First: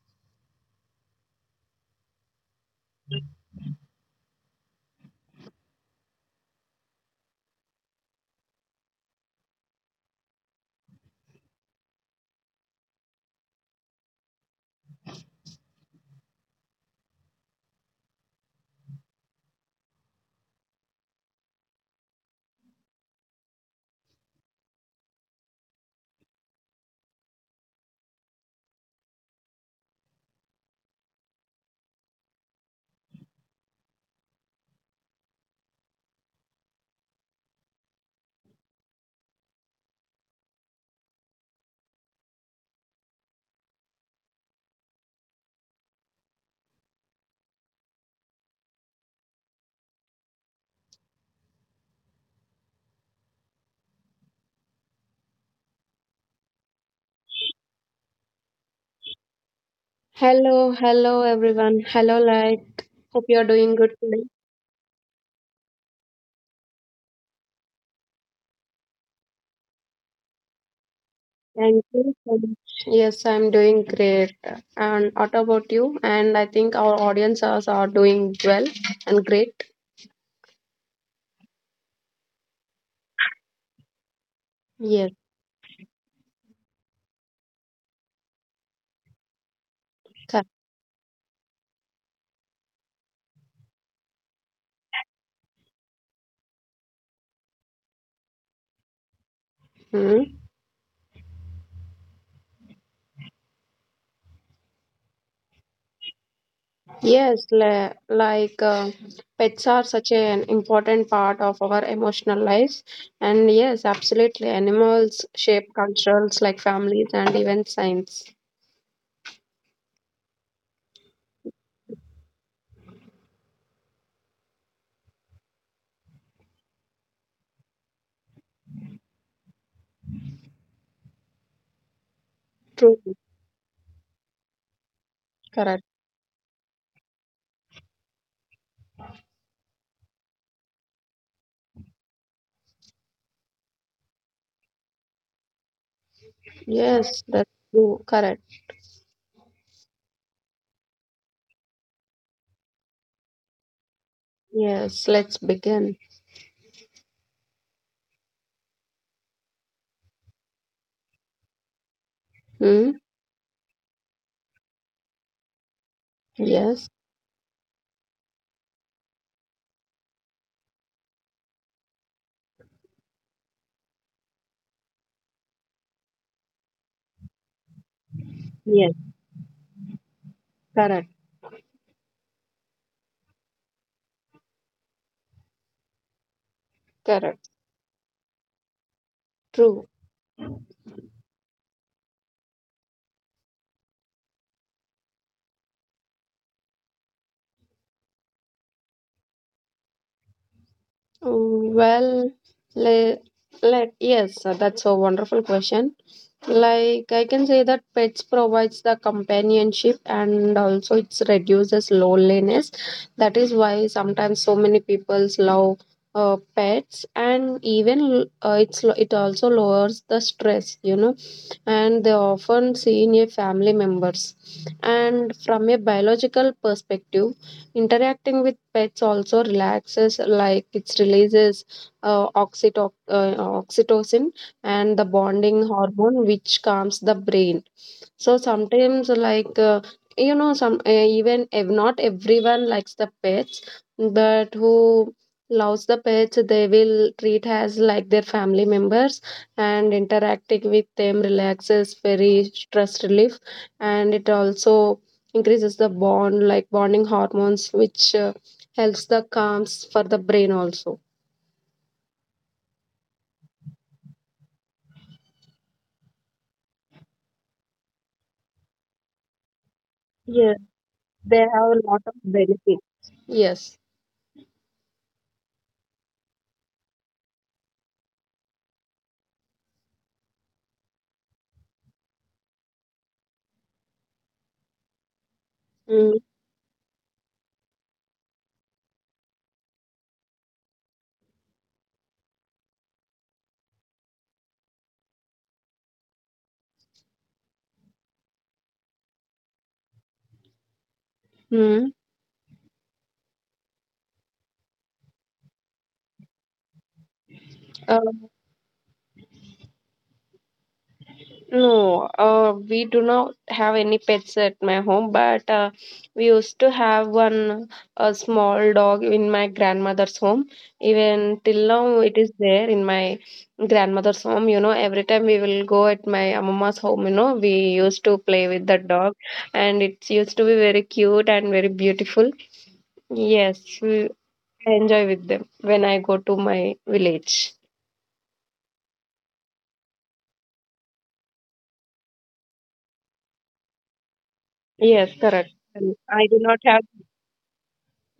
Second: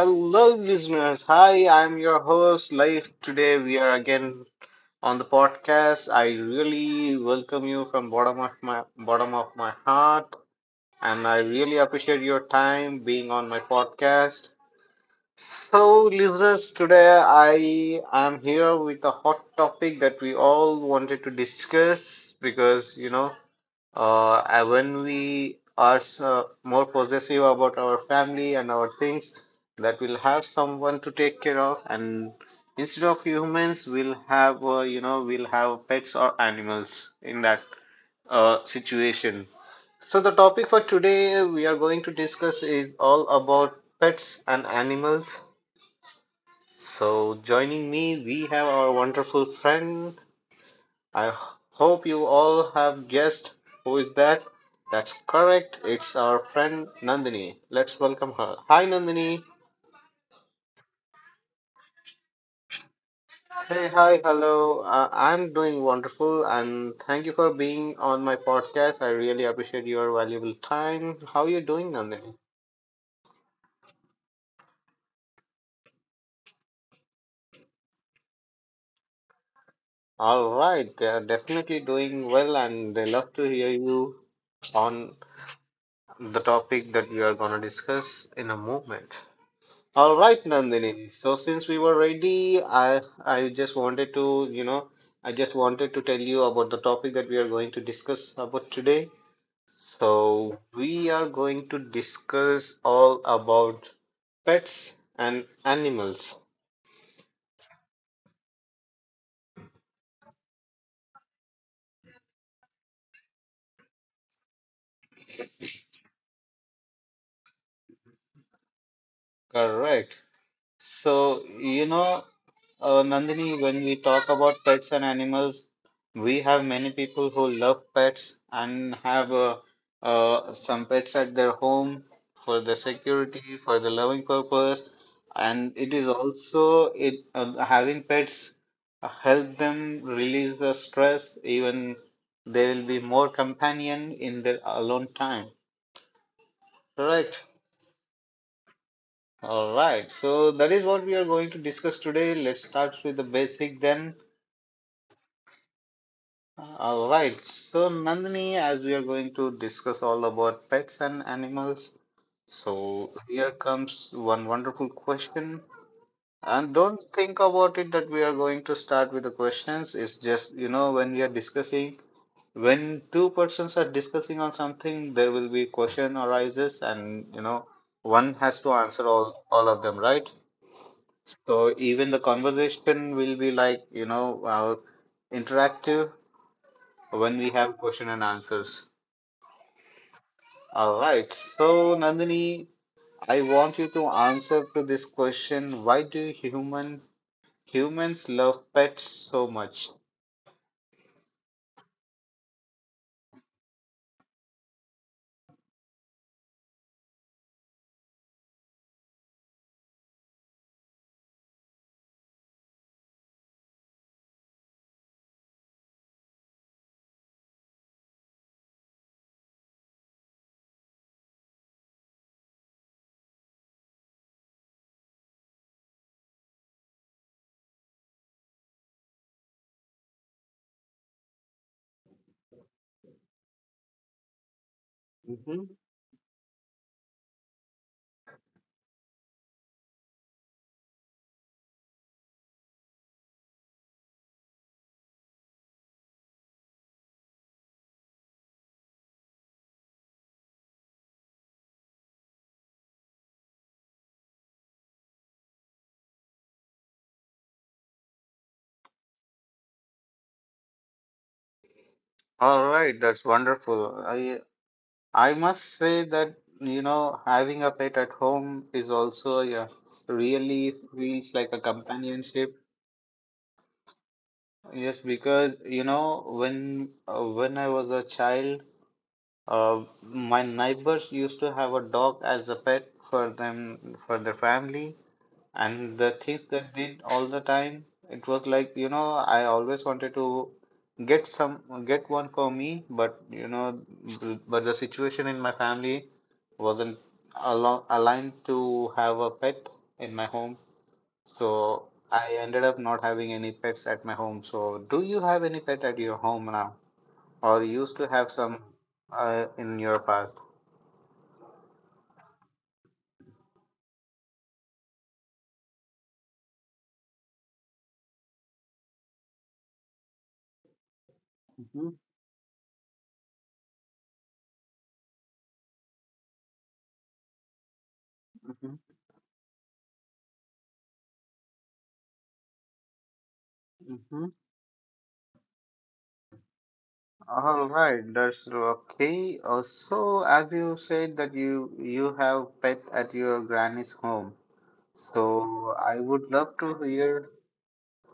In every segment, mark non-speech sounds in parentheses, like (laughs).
Hello, listeners. Hi, I'm your host, Life. Today we are again on the podcast. I really welcome you from bottom of my heart, and I really appreciate your time being on my podcast. So, listeners, today I am here with a hot topic that we all wanted to discuss because you know and when we are so more possessive about our family and our things, that we'll have someone to take care of, and instead of humans, we'll have we'll have pets or animals in that situation. So the topic for today we are going to discuss is all about pets and animals. So joining me, we have our wonderful friend. I h- hope you all have guessed who is that. That's correct. It's our friend Nandini. Let's welcome her. Hi, Nandini. Hello, hello everyone. Hello, hope you're doing Hey, good today. hi, hello. I'm doing wonderful, and thank you for being on my podcast. I really appreciate your valuable time. How are you Thank doing, you so Nandini? much. Yes, I'm doing great. And what about you? And I think our audience also are doing well and great. All right, they are definitely doing well, and they love to hear you Yes. on the topic that we are going to discuss in a moment. All Sir. right, Nandini. So since we were ready, I just wanted to, you know, I just wanted to tell you about the topic that we are going to discuss about today. Hmm. So we are going to discuss all about pets and animals. Yes, pets are such an important part of our emotional lives. And yes, absolutely, animals shape cultures like families and even science. Correct. So, you know, Nandini, when we talk about pets and animals, we have many people who love pets and have some pets at their home for the True, security, for the loving purpose, and correct. it is also it having pets help them release the stress. Even they will be more companion in their alone time. Yes, Correct. that's true, correct. All right. So that is what we are going to discuss today. Let's start with the basic then. Yes, let's begin. All right. So, Nandini, as we are going to discuss all about pets and animals, Hmm? so here comes one wonderful question. And Yes, don't think about it that we are going to start with the questions. It's just, you know, when we are discussing, when two persons are discussing on something, there will be question arises and, you know, one has to yes, answer all of them, right? correct, So even the conversation will be like, you know, interactive when correct, we have question and answers. true. All right. So, Nandini, I want you to answer to this question. Why do humans love pets so much? Well, le- that's a wonderful question. Like I can say that pets provides the companionship and also it reduces loneliness. That is why sometimes so many people love pets and even it also lowers the stress, you know, and they often seen a family members. And from a biological perspective, interacting with pets also relaxes, like it releases uh, oxyto- uh, oxytocin and the bonding Hmm hormone which calms the brain so sometimes you know some even if not everyone likes the pets but who loves the pets they will treat as like their family members and interacting with them relaxes very stress relief and it also increases the bond like bonding hormones which helps the calms for the brain also. All right, that's wonderful. I must say that you know having a pet at home is also yeah Yes, really feels they like a have a lot of companionship. benefit. Yes. Yes, because you know when I was a child, my neighbors used to have a dog as a pet for them for their family. And Mm. the things that did all the time, it was like, you know, I always wanted to get one for me, but you know, but the situation in my family wasn't al aligned to have a pet in my home. Hmm. So I ended up not having any pets at my home. So do you have any pet at your home now? Or Uh, used to have some in your past? no, we do not have any pets at my home, but we used to have one a small dog in my grandmother's home. Even till now, Mm-hmm. it is there in my grandmother's home. You know, every time we will go at my mama's home, you know, we used to play with the dog, and it used to be very cute and very beautiful. Yes, we Mm-hmm. I enjoy with them when I go to my village. All right, that's okay. So, as you said that you have pet at your granny's home, Yes, correct. so And I I would do not love have. to hear.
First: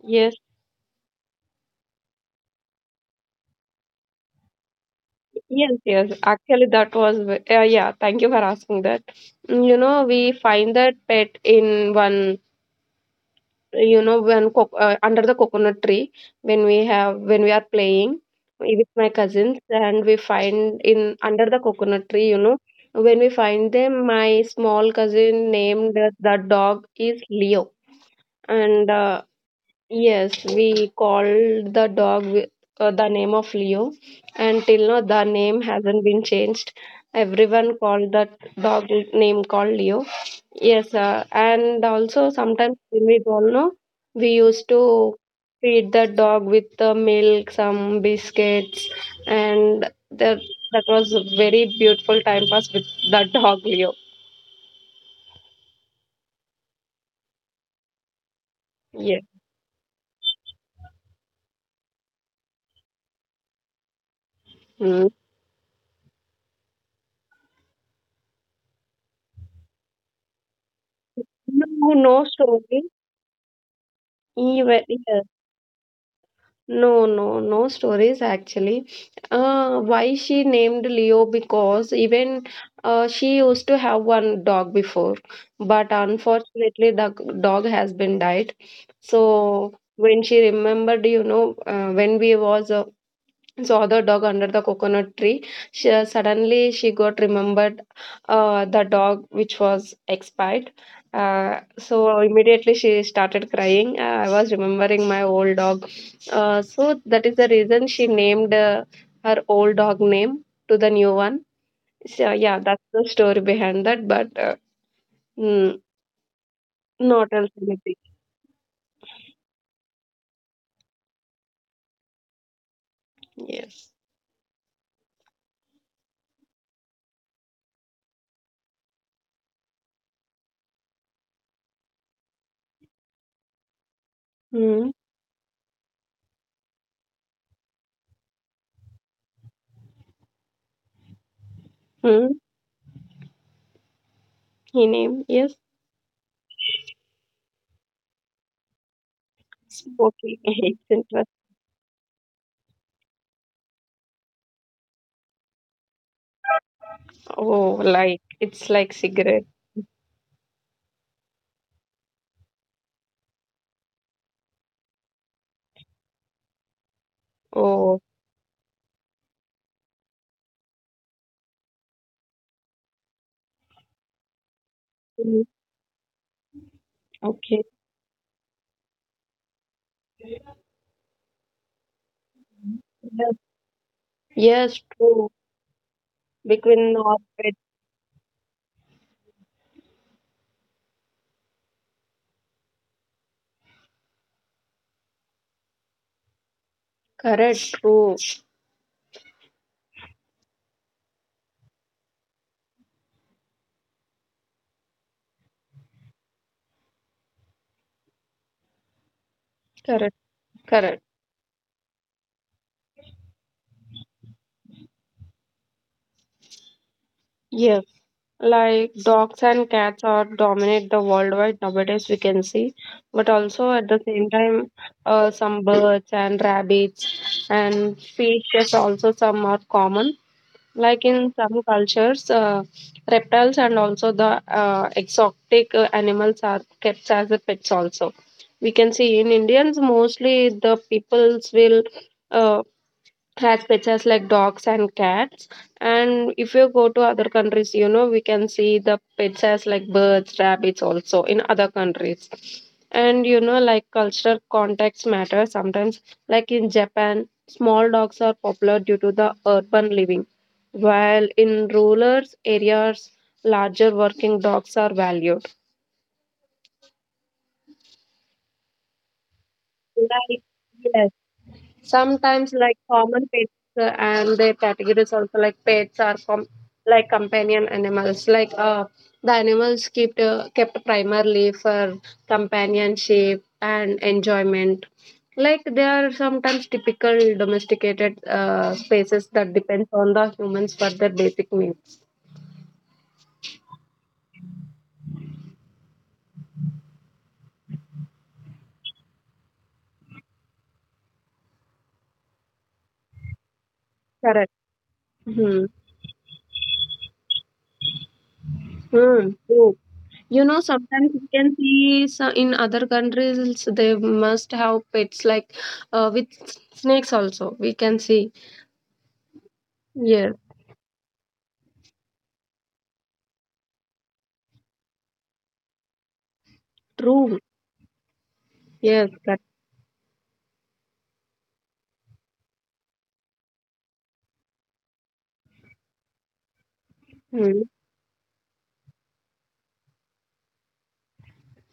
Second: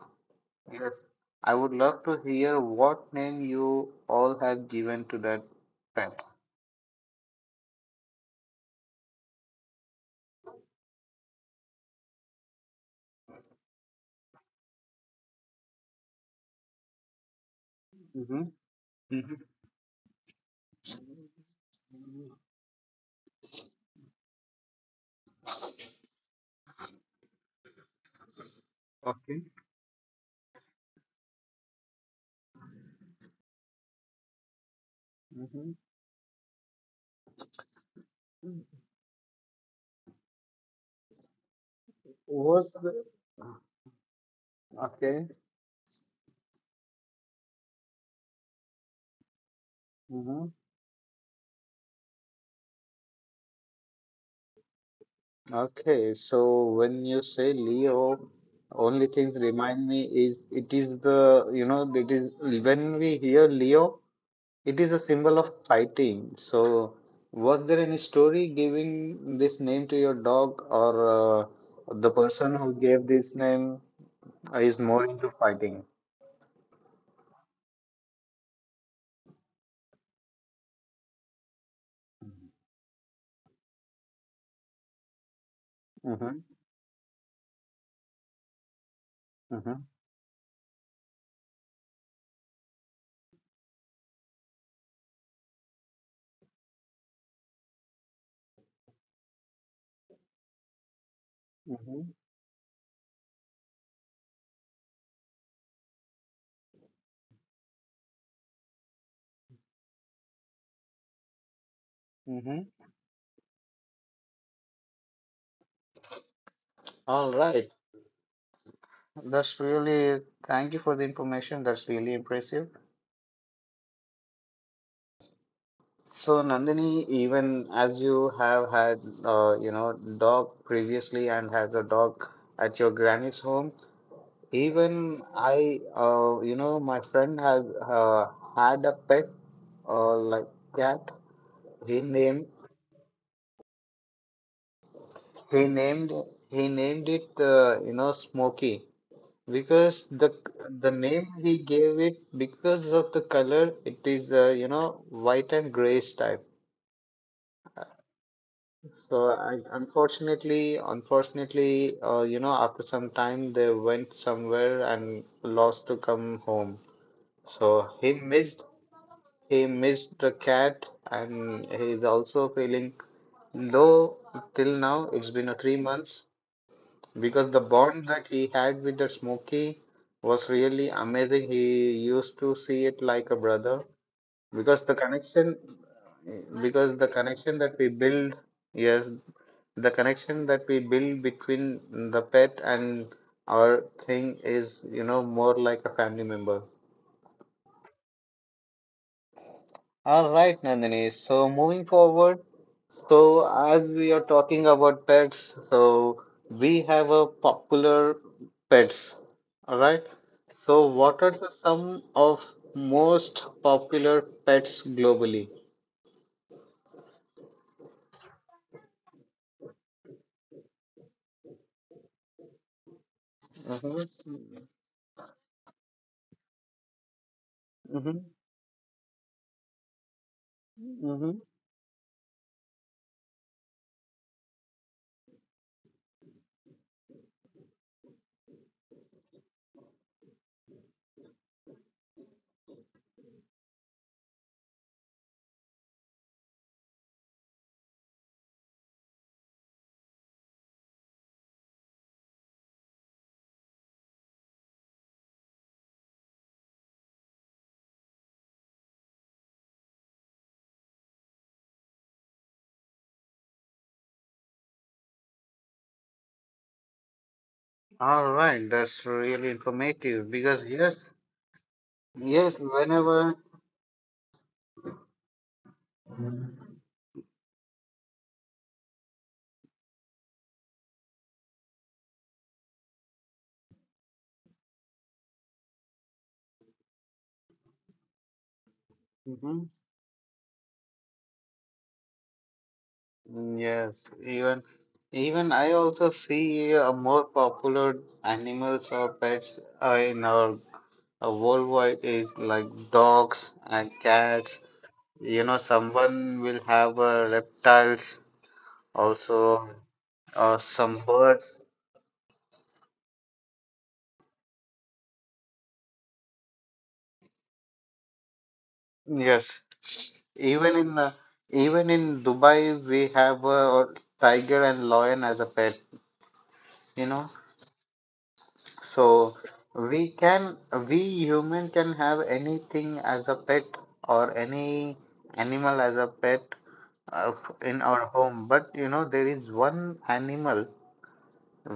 Yes. Yes, I would love to hear what name you all have given to that Yes, yes. pet. Actually, that was, yeah, thank you for asking that. You know, we find that pet in one, you know, when co under the coconut tree when we have when we are playing Mm-hmm. with my Mm-hmm. cousins, and we find in under the coconut tree, you know, when we find them, my small cousin named the dog is Leo, and Okay. yes, we called the dog with the name of Leo, and till now the name Mm-hmm. hasn't been changed. Everyone called the dog name called Leo. Yes, and also sometimes Was the when we go, no, we used to okay? feed the dog with the milk, some biscuits, and that Mm-hmm. that was a very beautiful time pass with the dog Leo. Okay, so when you say Leo, only Yes. things remind me is it is the, you know, it is when we hear Leo, it is a Mm. symbol of fighting. So was there any story giving this name to your dog or No, the no person who story. gave this name is Even, more yes. into fighting? No, no, no stories actually. Why she named Leo? Because even she used to have one dog before, but Mm-hmm. unfortunately, the dog has been died. So Mm-hmm. when she remembered, you know, when we was saw the dog under the coconut tree. She, suddenly, she got remembered the dog which was expired. Mm-hmm. So immediately she started crying. I was remembering my old dog. So that is the reason she named her old dog name to the new one. So yeah, Mm-hmm. that's the story behind that. Mm, not All else right. anything. That's really, thank you for the information. That's really impressive. Yes. So, Nandini, even as you have had, you know, dog previously and has a dog at your granny's home, Hmm. even I, you know, my friend has had a pet, like cat. He Hmm. named He named yes. he named he named it, you know, Smokey because Smoking. (laughs) It's the name interesting. he gave it because of the color, it is, you know, white and grayish type. Oh, like it's like So cigarette. I, unfortunately, you know, after some time they went somewhere and lost to come home. So Oh, he missed the cat and he's also feeling low till now. It's mm, been a 3 months because the okay. bond that he had with the Smokey was really amazing. He used to see it like a Yes, brother yes, because the true. connection because Between the connection orbit. that we build, yes, the connection that we build between the pet and our thing is, you know, more like a family member. Correct, true. All right, Nandini, so moving forward. So as we are talking about pets, so we have a popular pets. All right, Correct, so correct. what are the some of most popular pets globally? Yes. Like dogs and cats are dominate the worldwide nowadays we can see. But also at the same Mm-hmm. time, some birds and rabbits and fishes also some are common. Like in Mm-hmm. some cultures, reptiles and also the exotic animals are kept as a pets also. We can see in Indians mostly the peoples will uh, has pets as like dogs and cats, and if you go to other countries you know we can see the pets as like birds rabbits also in other countries. And you know like cultural context matters sometimes, like in Japan small dogs are popular due to the urban living, while in rural areas larger working dogs are valued. All right, that's really informative Like because yes, yes. Sometimes yes, like common whenever, pets and their categories also, like pets are like companion animals. Like the animals kept primarily for companionship and enjoyment. Like they are sometimes typical domesticated spaces that hmm. depends on the humans for their basic needs. Yes, even I also see more popular animals or pets in our worldwide is like dogs and Correct. cats. You know, Mm-hmm. someone will have reptiles Hmm. also, Hmm. You or know, some sometimes you birds. can see so in other countries they must have pets like with snakes also. We can see. Yes, Yes, even in uh, even in Dubai we have a tiger and lion as a pet. You know, true. so Yes, that. we can, we human can have anything as a pet or any animal as a pet Hmm. in our home, but you know there is one animal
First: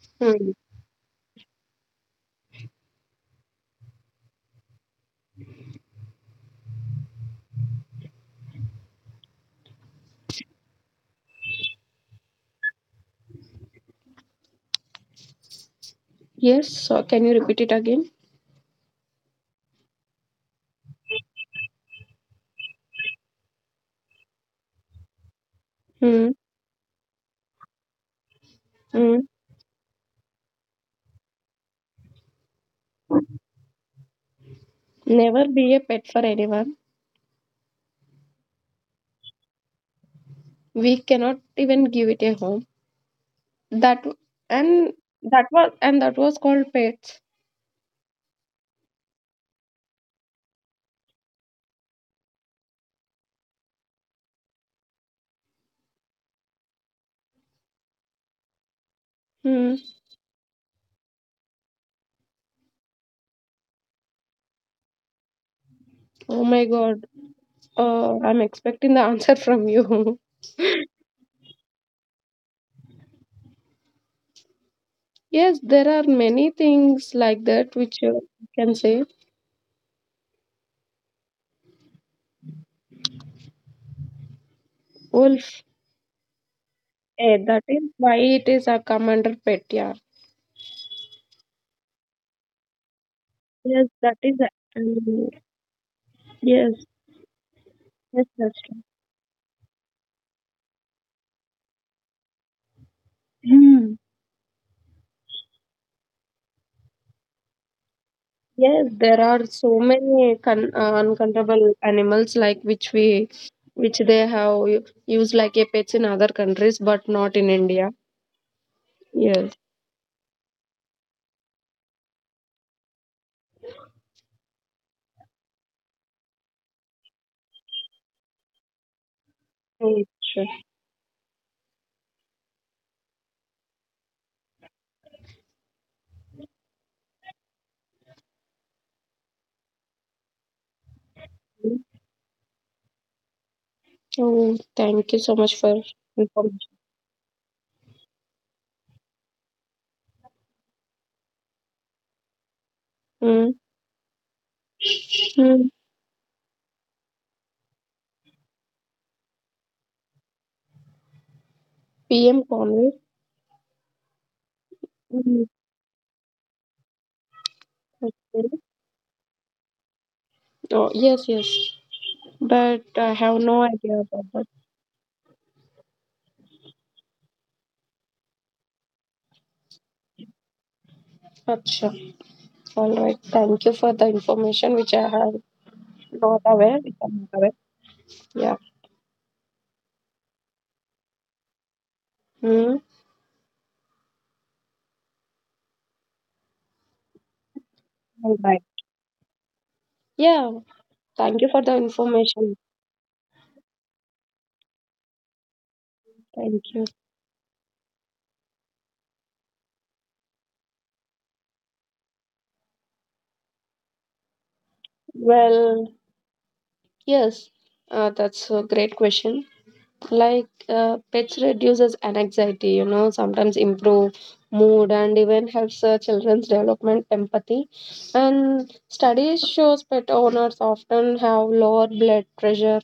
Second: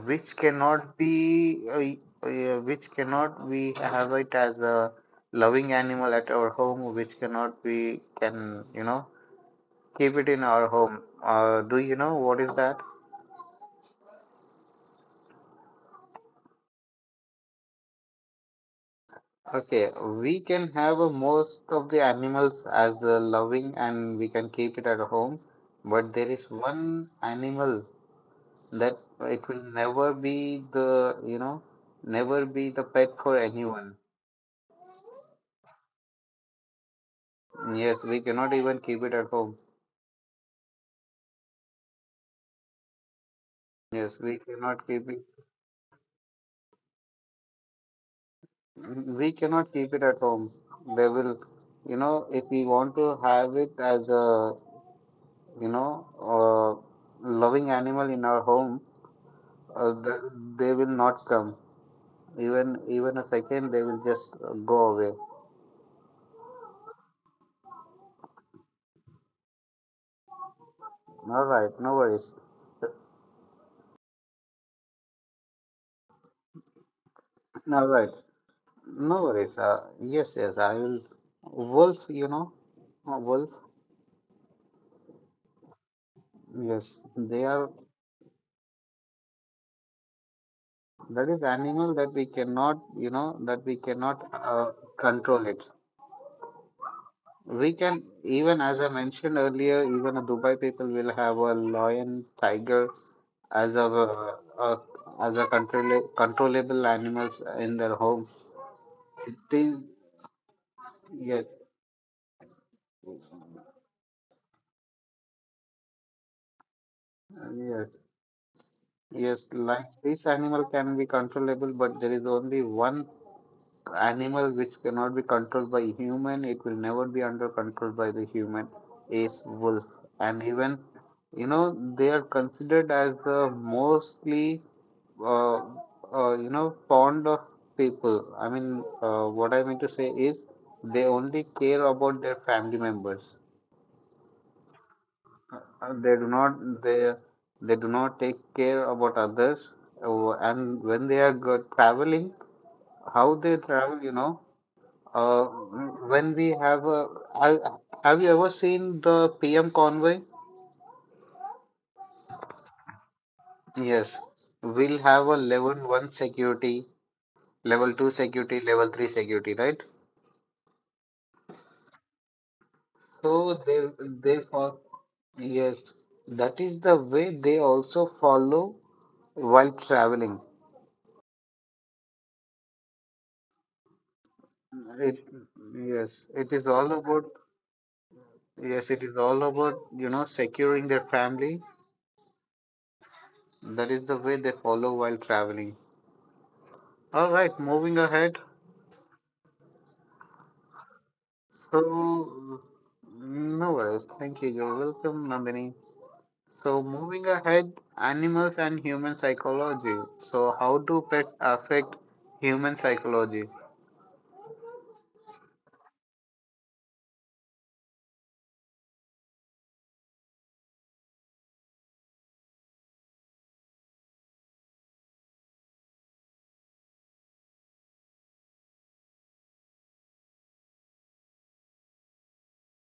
which Hmm. cannot be yeah, which cannot we have it as a loving animal at our home, which cannot we can, you know, keep it in our home. Do you know what is that? Yes. So can you repeat it again? Okay, we can have most of the animals as loving and we can keep it at home, but there Hmm. is one animal that Hmm. it will never be the, you know, never be the pet for anyone. Never be a pet for anyone. Yes, we cannot even keep it at home. We cannot even give it a home. That Yes, we cannot and keep it. That was called pets. We cannot keep it at home. They will, you know, if we want to have it as a, you know, loving animal in our home, Hmm. uh, the, they will not come. Even a second, they will just go away. Oh my God. I'm expecting the (laughs) answer from you. (laughs) All right, no worries. Yes, there are many things like that All which right, you can say no worries. Yes, yes, I will. Wolf, you know, wolf. wolf. Yes, Eh, they that are. is why it is a commander pet. Yeah. That is animal that we cannot, you know, that we Yes, that cannot is. Um, control it. yes, We can yes, that's even, true. as I mentioned earlier, even a Dubai people will have a lion, tiger as a, Hmm. uh, uh, as a controllable animals in their home. Yes, there It are is, so many yes. uncontrollable animals like which we, which they have used like a pets in other countries, but not in India. Yes, yes, Yes. like this animal can be controllable, but there is only one animal which cannot be controlled by human. It will never be under control by the human, is wolf. Mm, And sure. even, you know, they are considered as mostly, uh, you know, fond of people. I mean, what I mean to say is they only care about their family members. Oh, thank you so much for Uh, they do not information. they they do not take care about others and when they are traveling, how Mm. they travel, you know. uh, Mm. when we have a I- have you ever seen the PM convoy? PM Conway. Yes, we'll have a level one security, level two security, Okay. level three security, right? Oh, yes, yes. But I have So no idea about they that. for yes, that is the way they also follow while traveling. Acha. All right. Thank you for the information which I It have yes, not it is aware. all Which I'm about, not aware. Yeah. yes, it is all about, you know, securing their family. Hmm. That is the way they follow while traveling. All right, moving All ahead. right. Yeah. Thank you for the information. So, no worries. Thank you. You're welcome, Nandini. Thank you. So, moving ahead, animals and human psychology. So, how do pets affect human psychology? Well, yes. That's a great question. Like pets reduces anxiety you know sometimes improve mood and even helps children's development empathy, and studies shows pet owners often have lower blood pressure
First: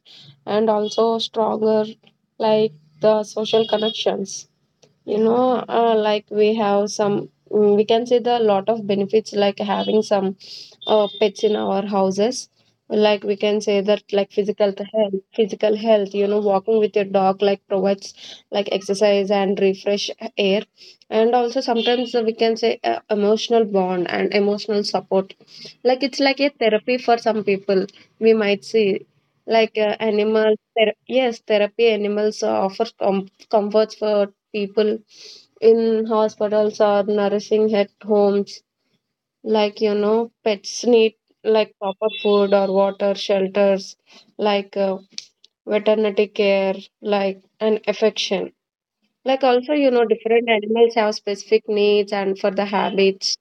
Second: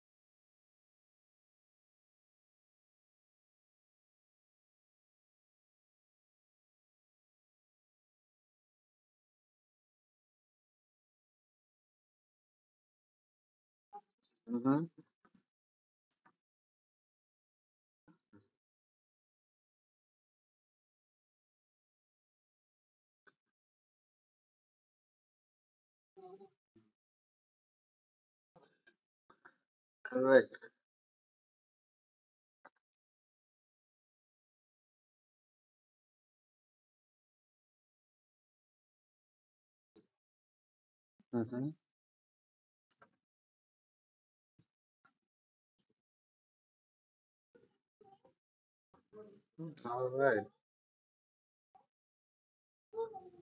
and also stronger like the social connections. You know like we have some mm, we can see the lot of benefits like having some pets in our houses. Like we can say that like Mm-hmm. health physical health, you know, walking with your dog like provides like exercise and refresh air. And also sometimes we can say emotional bond and emotional support, like it's like a therapy for some people we might see. Correct. Yes, therapy animals offer comforts for people in hospitals or nourishing at homes. Like you know pets need Mm-hmm. like proper food or water shelters, like veterinary care, like and affection. Like also you know All right. different animals have specific needs and for the habits.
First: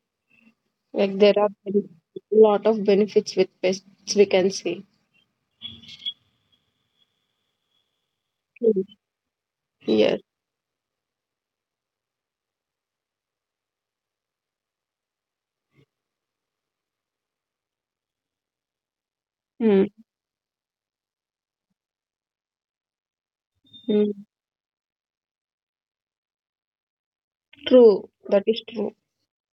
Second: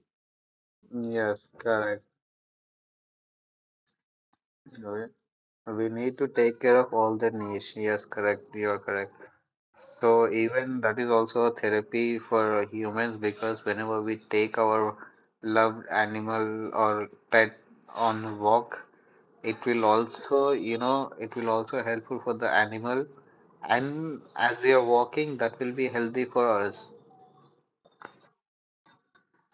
Like there are Yes, a correct. lot of benefits with pests we can see. Correct. We need to take care of all the niche. Yes, correct. You are Hmm. correct. Yes. So even that is also a therapy for humans because whenever we take our loved animal or pet on walk, it will Hmm. also, you know, it will also helpful for the animal, and Hmm. as we are walking, that will be healthy for us. True, that is true.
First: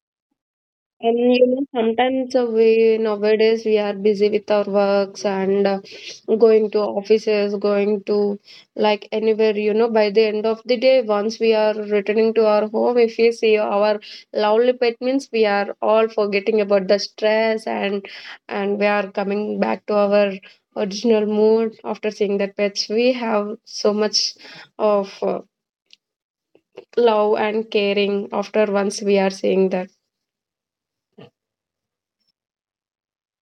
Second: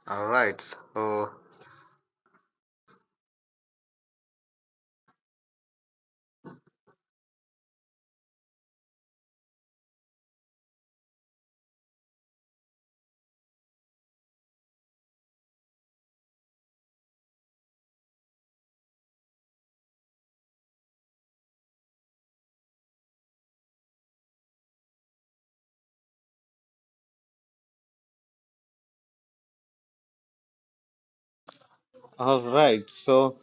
All right. And So, you know, sometimes we nowadays we are busy with our works and going to offices, going to like anywhere, you know, by the end of the day, once we are returning to our home, if we see our lovely pet means we are all forgetting about the stress and we are coming back to our original mood after seeing that pets. We have so much of love and caring after once we are seeing that. all right. So,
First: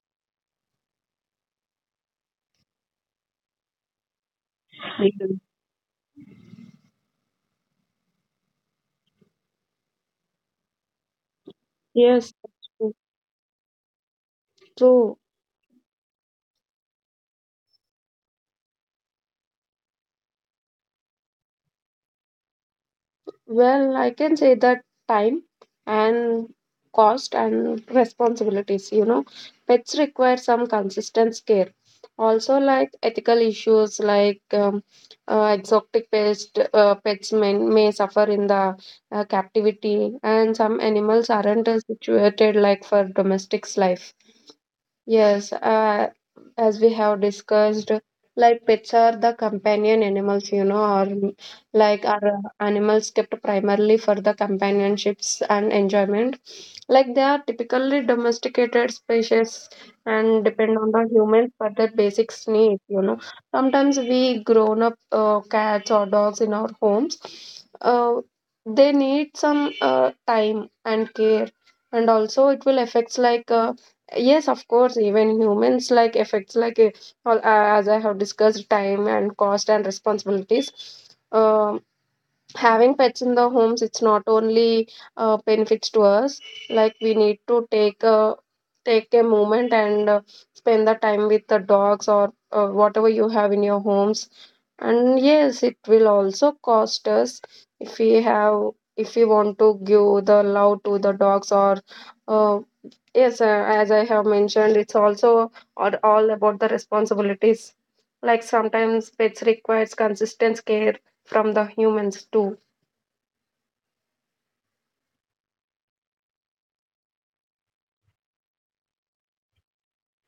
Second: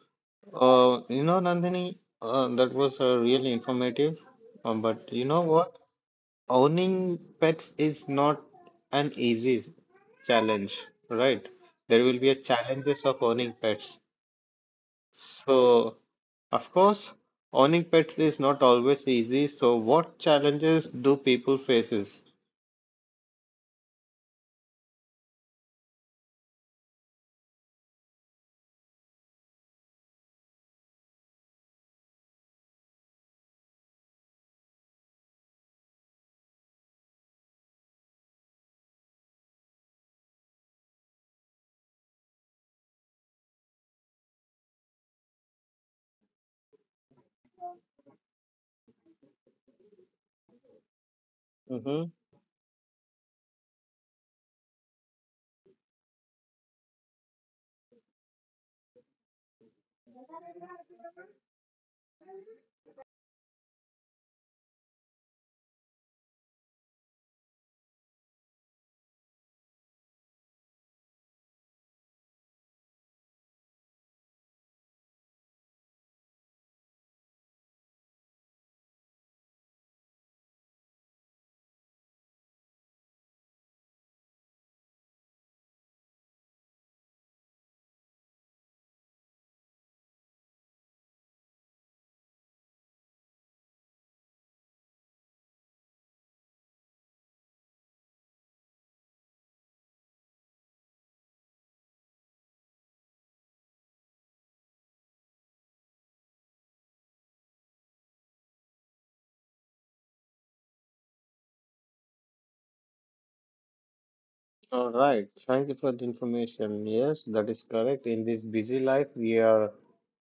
you know, Nandini, that was really informative. But you Mhm. know what? Owning pets is not an easy challenge, right? There will be Yes. a challenges of owning pets. True. So, of course, owning pets is not always easy. So, what challenges do people faces? Well, I can say that time and cost and responsibilities, you know, pets require some consistent care. Also, like ethical issues like exotic pets may suffer in the captivity, and some animals aren't as situated like for domestic's life. Yes, as we have discussed, like pets are the companion animals, you know, or mm, like Mm-hmm. are animals kept primarily for the companionships and enjoyment. Like they are typically domesticated species and depend on the humans for their basic needs, you know. Sometimes we grown up cats or dogs in our homes. Uh, they need some time and care, and also it will affects yes, of course, even humans like effects as I have discussed, time and cost and responsibilities. Um, Having pets in the homes, it's not only benefits to us. Like we need to take a moment and spend the time with the dogs or whatever you have in your homes. And yes, it will also cost us if we have if we want to give the love to the dogs or uh, yes, sir. As I have mentioned, it's also all about the responsibilities. Like sometimes pets requires consistent care from the humans too. All right. Thank you for the information. Yes, that is correct. In this busy life,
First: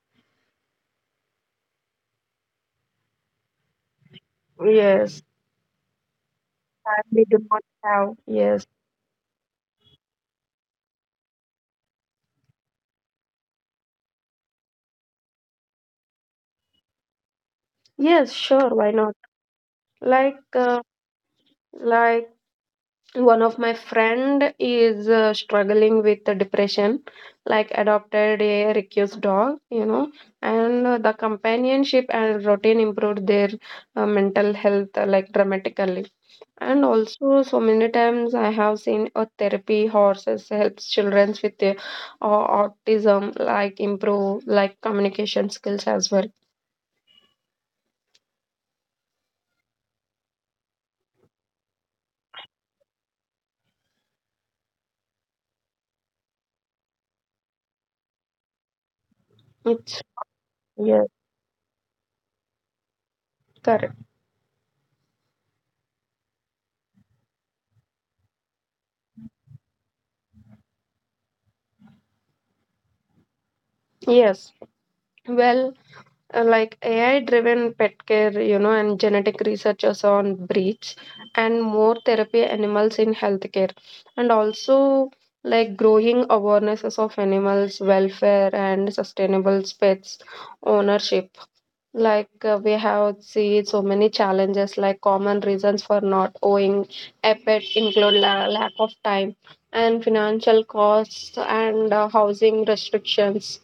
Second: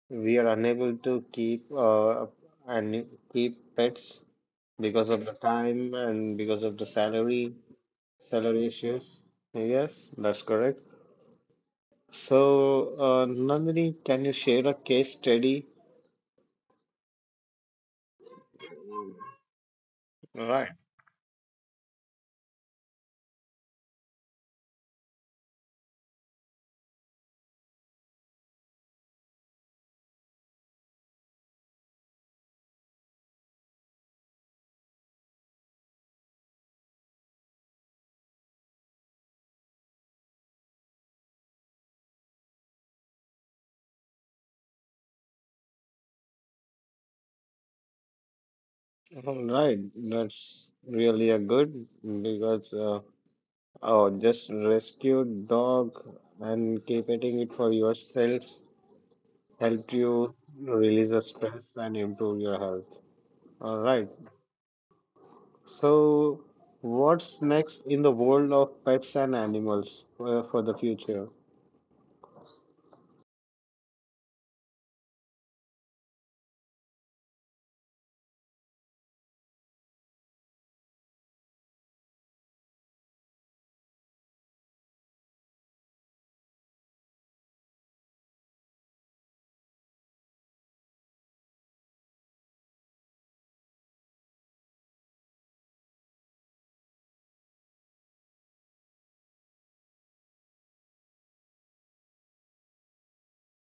we are unable to keep and keep pets because Yes, of the time and because of the we do salary. not have. Yes, Saleracious. Yes, that's correct. So, Nandini, can you share a case study? yes, sure. Why not? Like, Right. uh, like one of my friend is struggling with the depression. Like adopted a recluse dog, you know, and the companionship and routine improved their mental health like dramatically. And also, so many times I have seen a therapy horses helps children with their uh, autism like improve like communication skills as well. All right, that's really a good because oh, just rescue dog and keep eating it for yourself helped It's you yes, release the stress and improve your health. All correct. right, so what's next in the world of pets and animals for the future? Yes. Well, like AI driven pet care, you know, and genetic researchers on breeds and more therapy animals in healthcare, and also like growing awarenesses of animals welfare and sustainable pets ownership. We have seen so many challenges, like common reasons for not owning a pet include lack of time and financial costs and housing restrictions.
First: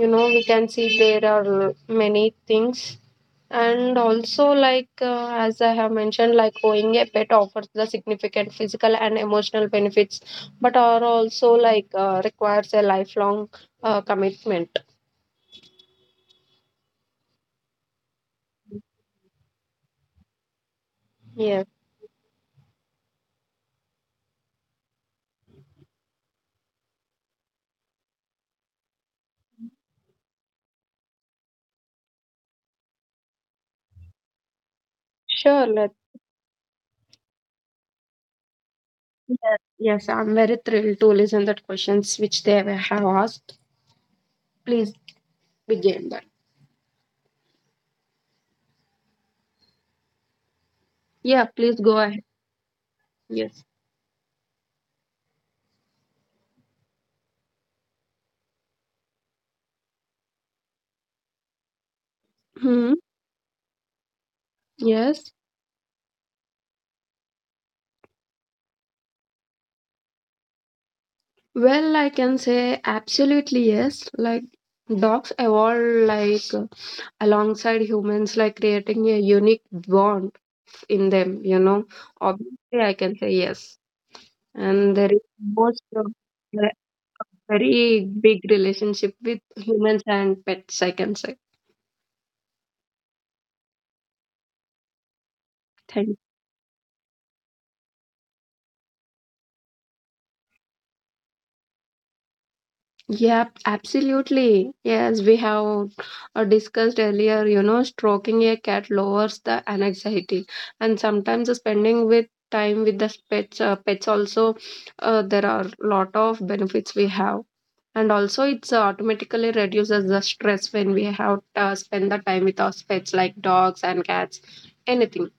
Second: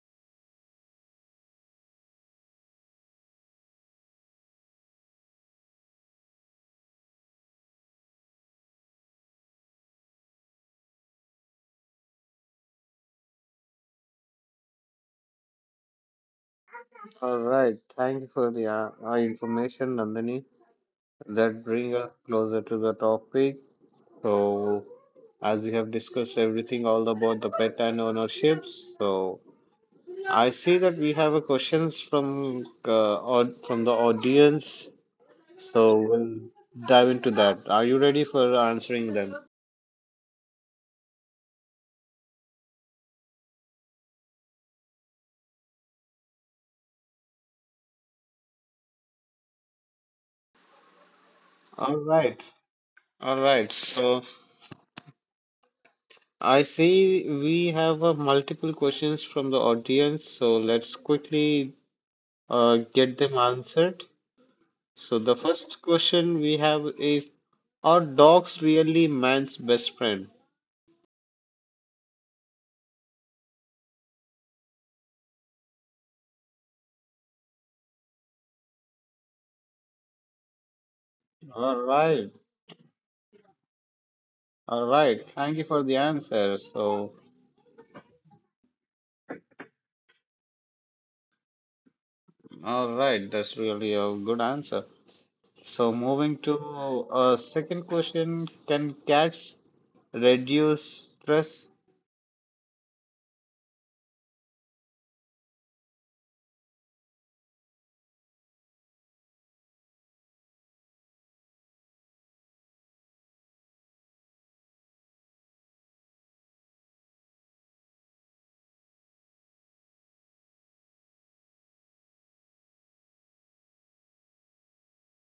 You know, we can see there are many things, and also as I have mentioned, like owning a pet offers the significant physical and emotional benefits, but are also requires a lifelong commitment. All right, thank you for the information, Nandini. That Yeah, brings us closer to the topic. So, as we have discussed everything all about the pet and ownerships, so I see that we have a questions from from the audience. sure, So let. we'll dive into that. Are you ready for answering them? Yeah. Yes, I'm very thrilled to listen that questions which they have asked. Please begin that. Yeah, please All go ahead. right, all Yes. right. So I see we have multiple questions from the audience. So let's quickly Hmm. get them answered. So Yes. the first question we have is, are dogs really man's best friend? Well, I can say absolutely yes. Like dogs evolve like alongside humans, like creating a unique bond in them, you know. Alright, Obviously, I can say yes. And there is alright. Thank you most for the of answer. a So, very big relationship with humans and pets, I can say. alright, that's really a good answer. So, Thank. moving to a second question, can cats reduce stress? Yep, absolutely. Yes, we have discussed earlier, you know, stroking a cat lowers the anxiety. And sometimes the spending with time with the pets, pets also, there are lot of benefits we have. And also it's automatically reduces the stress when we have spend the time with our pets like dogs and cats, anything.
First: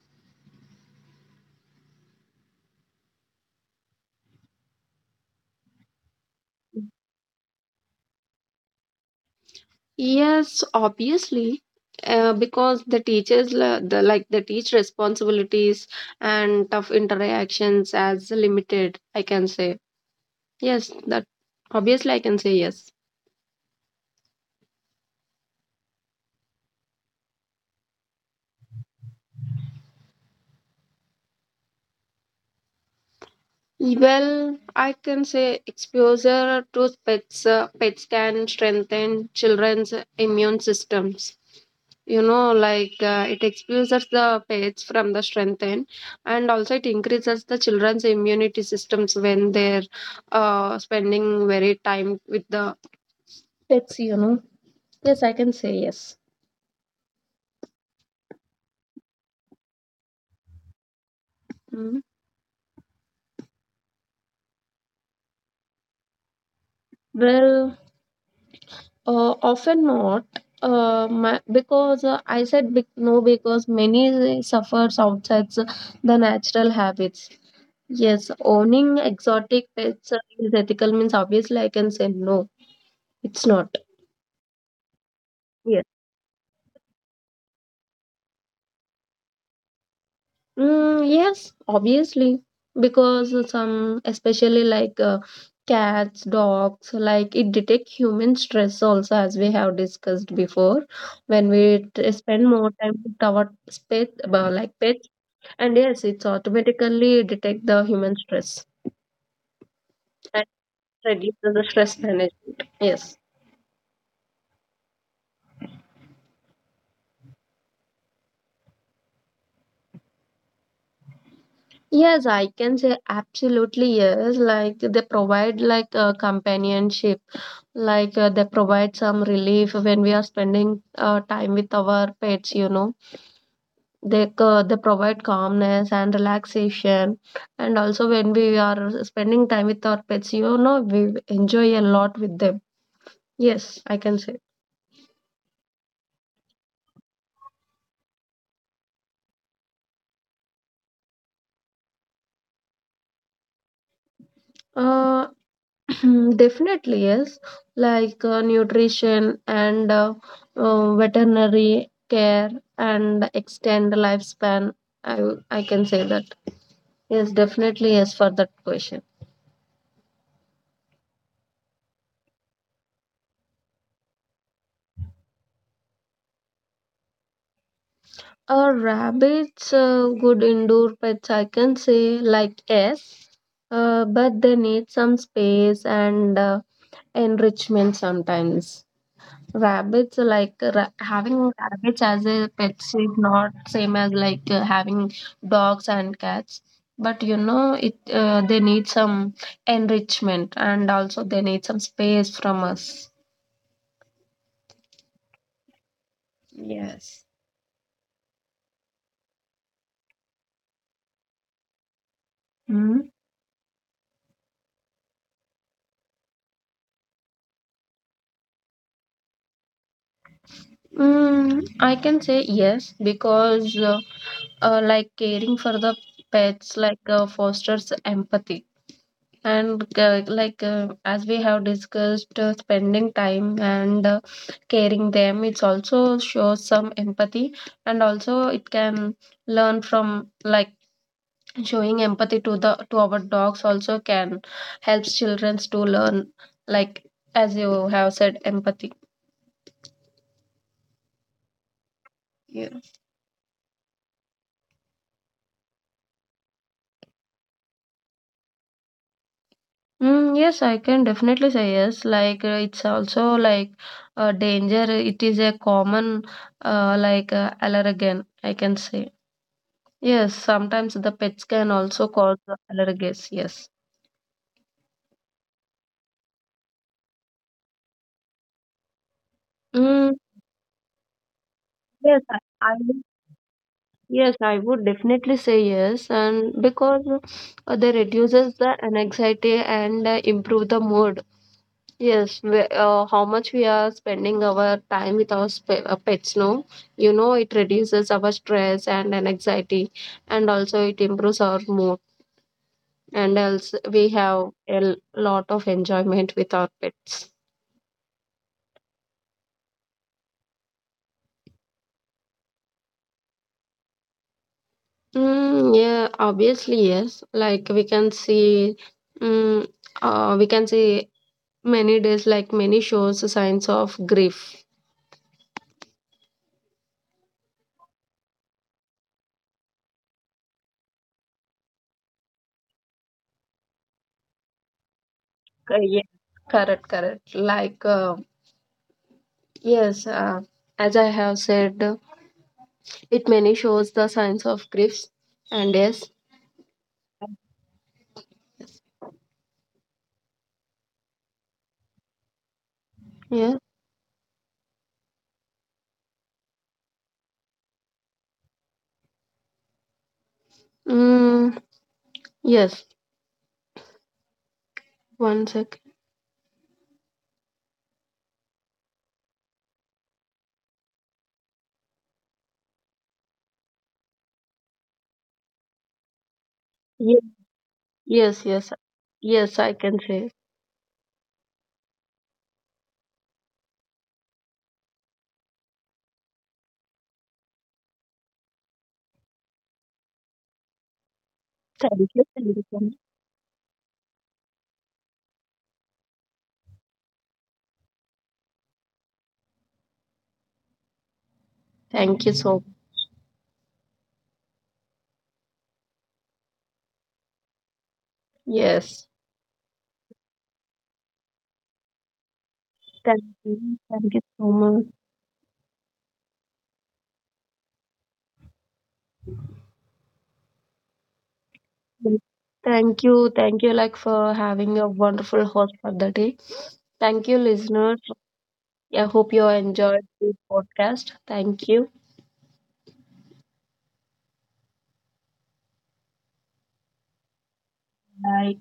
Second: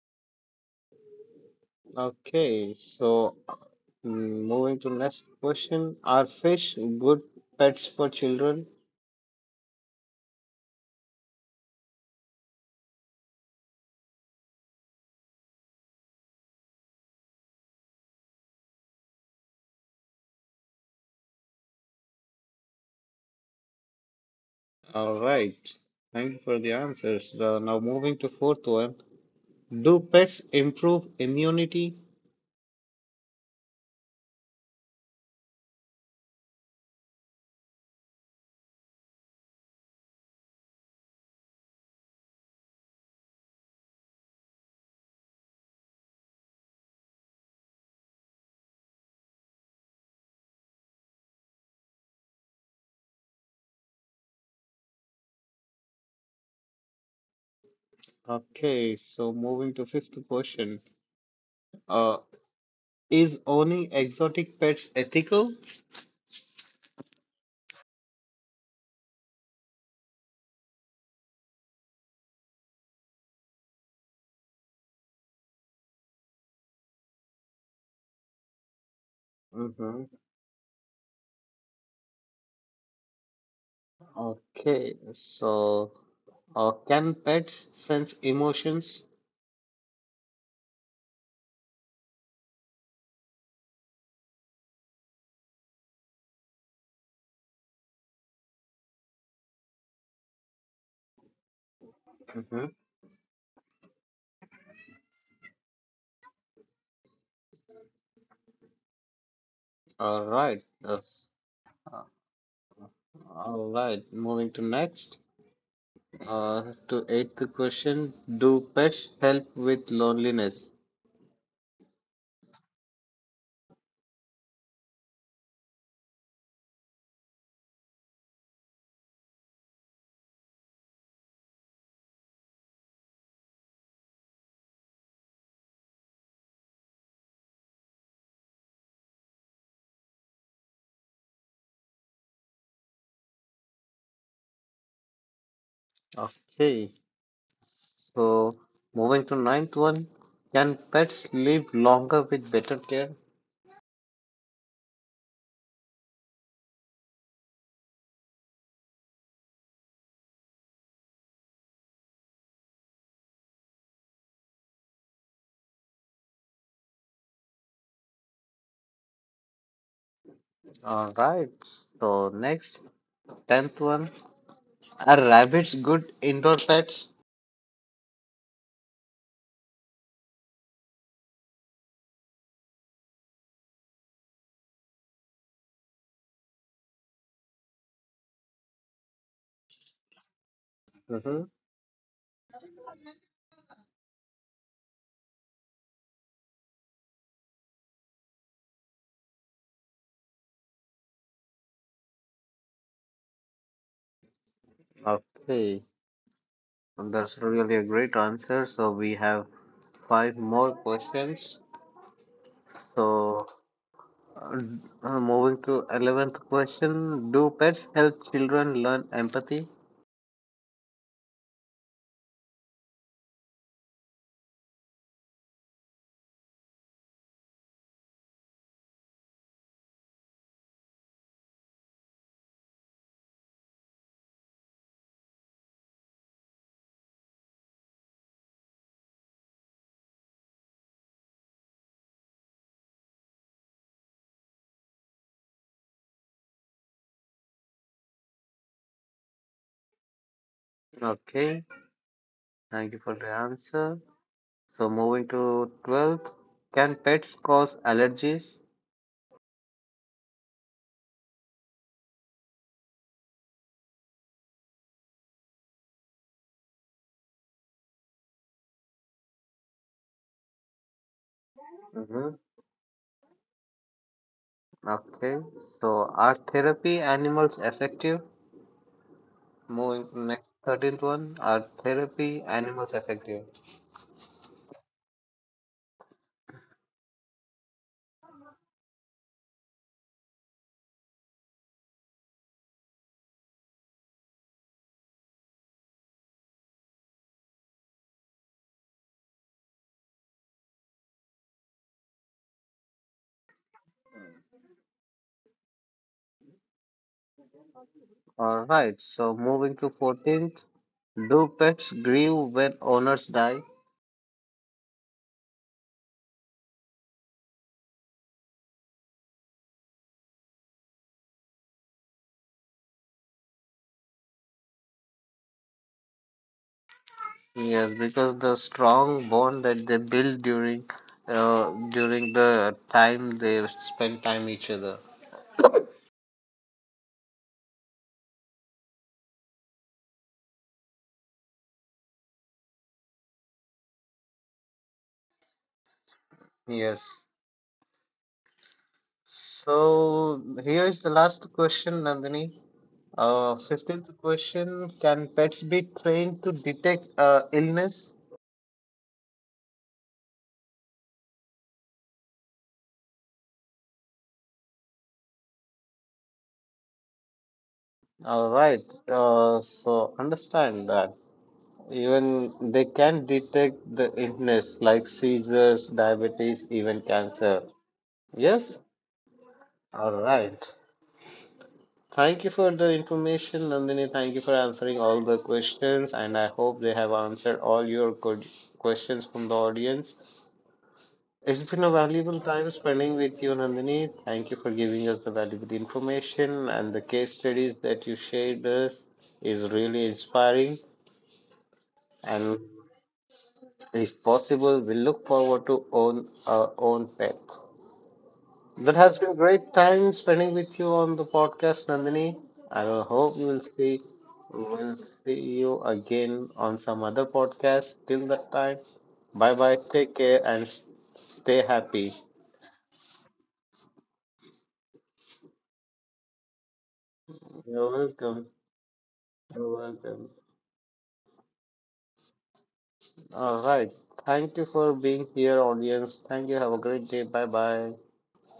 Okay, so mm, moving to next question, are fish good pets for children? Yes, obviously, because the teachers the like the teach responsibilities and tough interactions as limited, I can say. Yes, that obviously I can say yes. Alright, thank you for the answers. The, now, moving to fourth one. Do pets improve immunity? Well, I can say exposure to pets, pets can strengthen children's immune systems. You know, it exposes the pets from the strengthen, and also it increases the children's immunity systems when they're spending very time with the pets, you know. Yes, I can say yes. Okay, so the question Mhm. uh, is owning exo? Well, often not, my, because I said no, because many suffers outside the natural habits. Yes, owning exotic Hmm. pets is ethical means obviously I can say no, it's not. Okay, Yes. so can pets sense emotions? Mm, yes, obviously, because some, especially cats, dogs, like it detect human stress also, as we have discussed before. When we spend Mm-hmm. more time with our pet, like pets, and yes, it's automatically detect the human stress All and right. Reduces the stress management. Yes. All right. Moving to next. To eighth question, do pets help with loneliness? Yes, I can say absolutely yes. Like they provide companionship. They provide some relief when we are spending time with our pets, you know. They provide calmness and relaxation, and also when we are spending time with our pets, you know, we enjoy a lot with them. Yes, I can say. Okay, so moving to ninth one, can pets live longer with better care? Uh, (clears throat) definitely yes. Like nutrition and veterinary care and extend lifespan. I can say that. Yes, definitely yes for that question. All right. So next. Tenth one, are rabbits good indoor pets? Rabbits, good indoor pets, I can say, like yes, but they need some space and enrichment sometimes. Rabbits, like Hmm? having rabbits as a pets is not same as having dogs and cats. But you know, it they need some enrichment, and also they need some space from us. Okay, Yes. that's really a great answer. So we have five more questions. Mm. So uh, moving to 11th question, do pets help children learn empathy? Mm, I can say yes because. Like caring for the pets fosters empathy, and as we have discussed, spending time and caring them, it's also shows some empathy, and also it can learn from like showing empathy to the to our dogs also can helps children to learn, like, as you have said, empathy. Okay, Yeah. thank you for the answer. So moving to 12th, can pets cause allergies? Mm, yes, I can definitely say yes. Like it's also like a danger. It is a common allergen, I can say. Yes, sometimes the pets can also Mm-hmm. cause the allergies. Yes. Okay, so are therapy animals effective? Mm, Moving next 13th one, are yes, therapy animals effective? yes, I would definitely say yes, and because they reduces the anxiety and improve the mood. Yes, we, how much we are spending our time with our pets, no? You know, it reduces our stress and anxiety, and also it improves our mood. And else, we have a lot of enjoyment with our pets. All right, so moving to 14th, do pets grieve when owners die? Mm, yeah, obviously, yes. Like we can see, mm, we can see many days, like many shows, signs of grief. Yes, because the strong bond that they build during during the time they spend time each other. Yeah, correct, correct. Like, yes, as I have said. It mainly shows the signs of griefs, and yes, Yes. So here is the last question, Nandini. yeah, 15th question, can pets be trained to detect illness? mm, yes. One sec. All right. So understand that even they can detect the illness like seizures, diabetes, even Ye- cancer. Yes, yes, Yes? yes. I can All say right. Thank you for the information, Nandini. Thank you for answering all the questions, and I hope they have answered all your good questions from the audience. It's been a valuable thank you, time so much. spending with you, Nandini. Thank you for giving us the valuable information and the case studies that you shared us is really inspiring. Thank you And so. if possible, we look forward to own our own pet. That Yes, has been great time spending with you on the podcast, Nandini. I will hope you will see thank you so much. we'll see you again on some other podcast. Till that time, bye bye. Take care and stay happy. Thank you, like for having a wonderful host for the day. Thank you, You're listeners. welcome. I hope you You're enjoyed welcome. this podcast. Thank you. All right. Thank you for being here, audience. Thank you. Have a great day. Bye bye. Bye.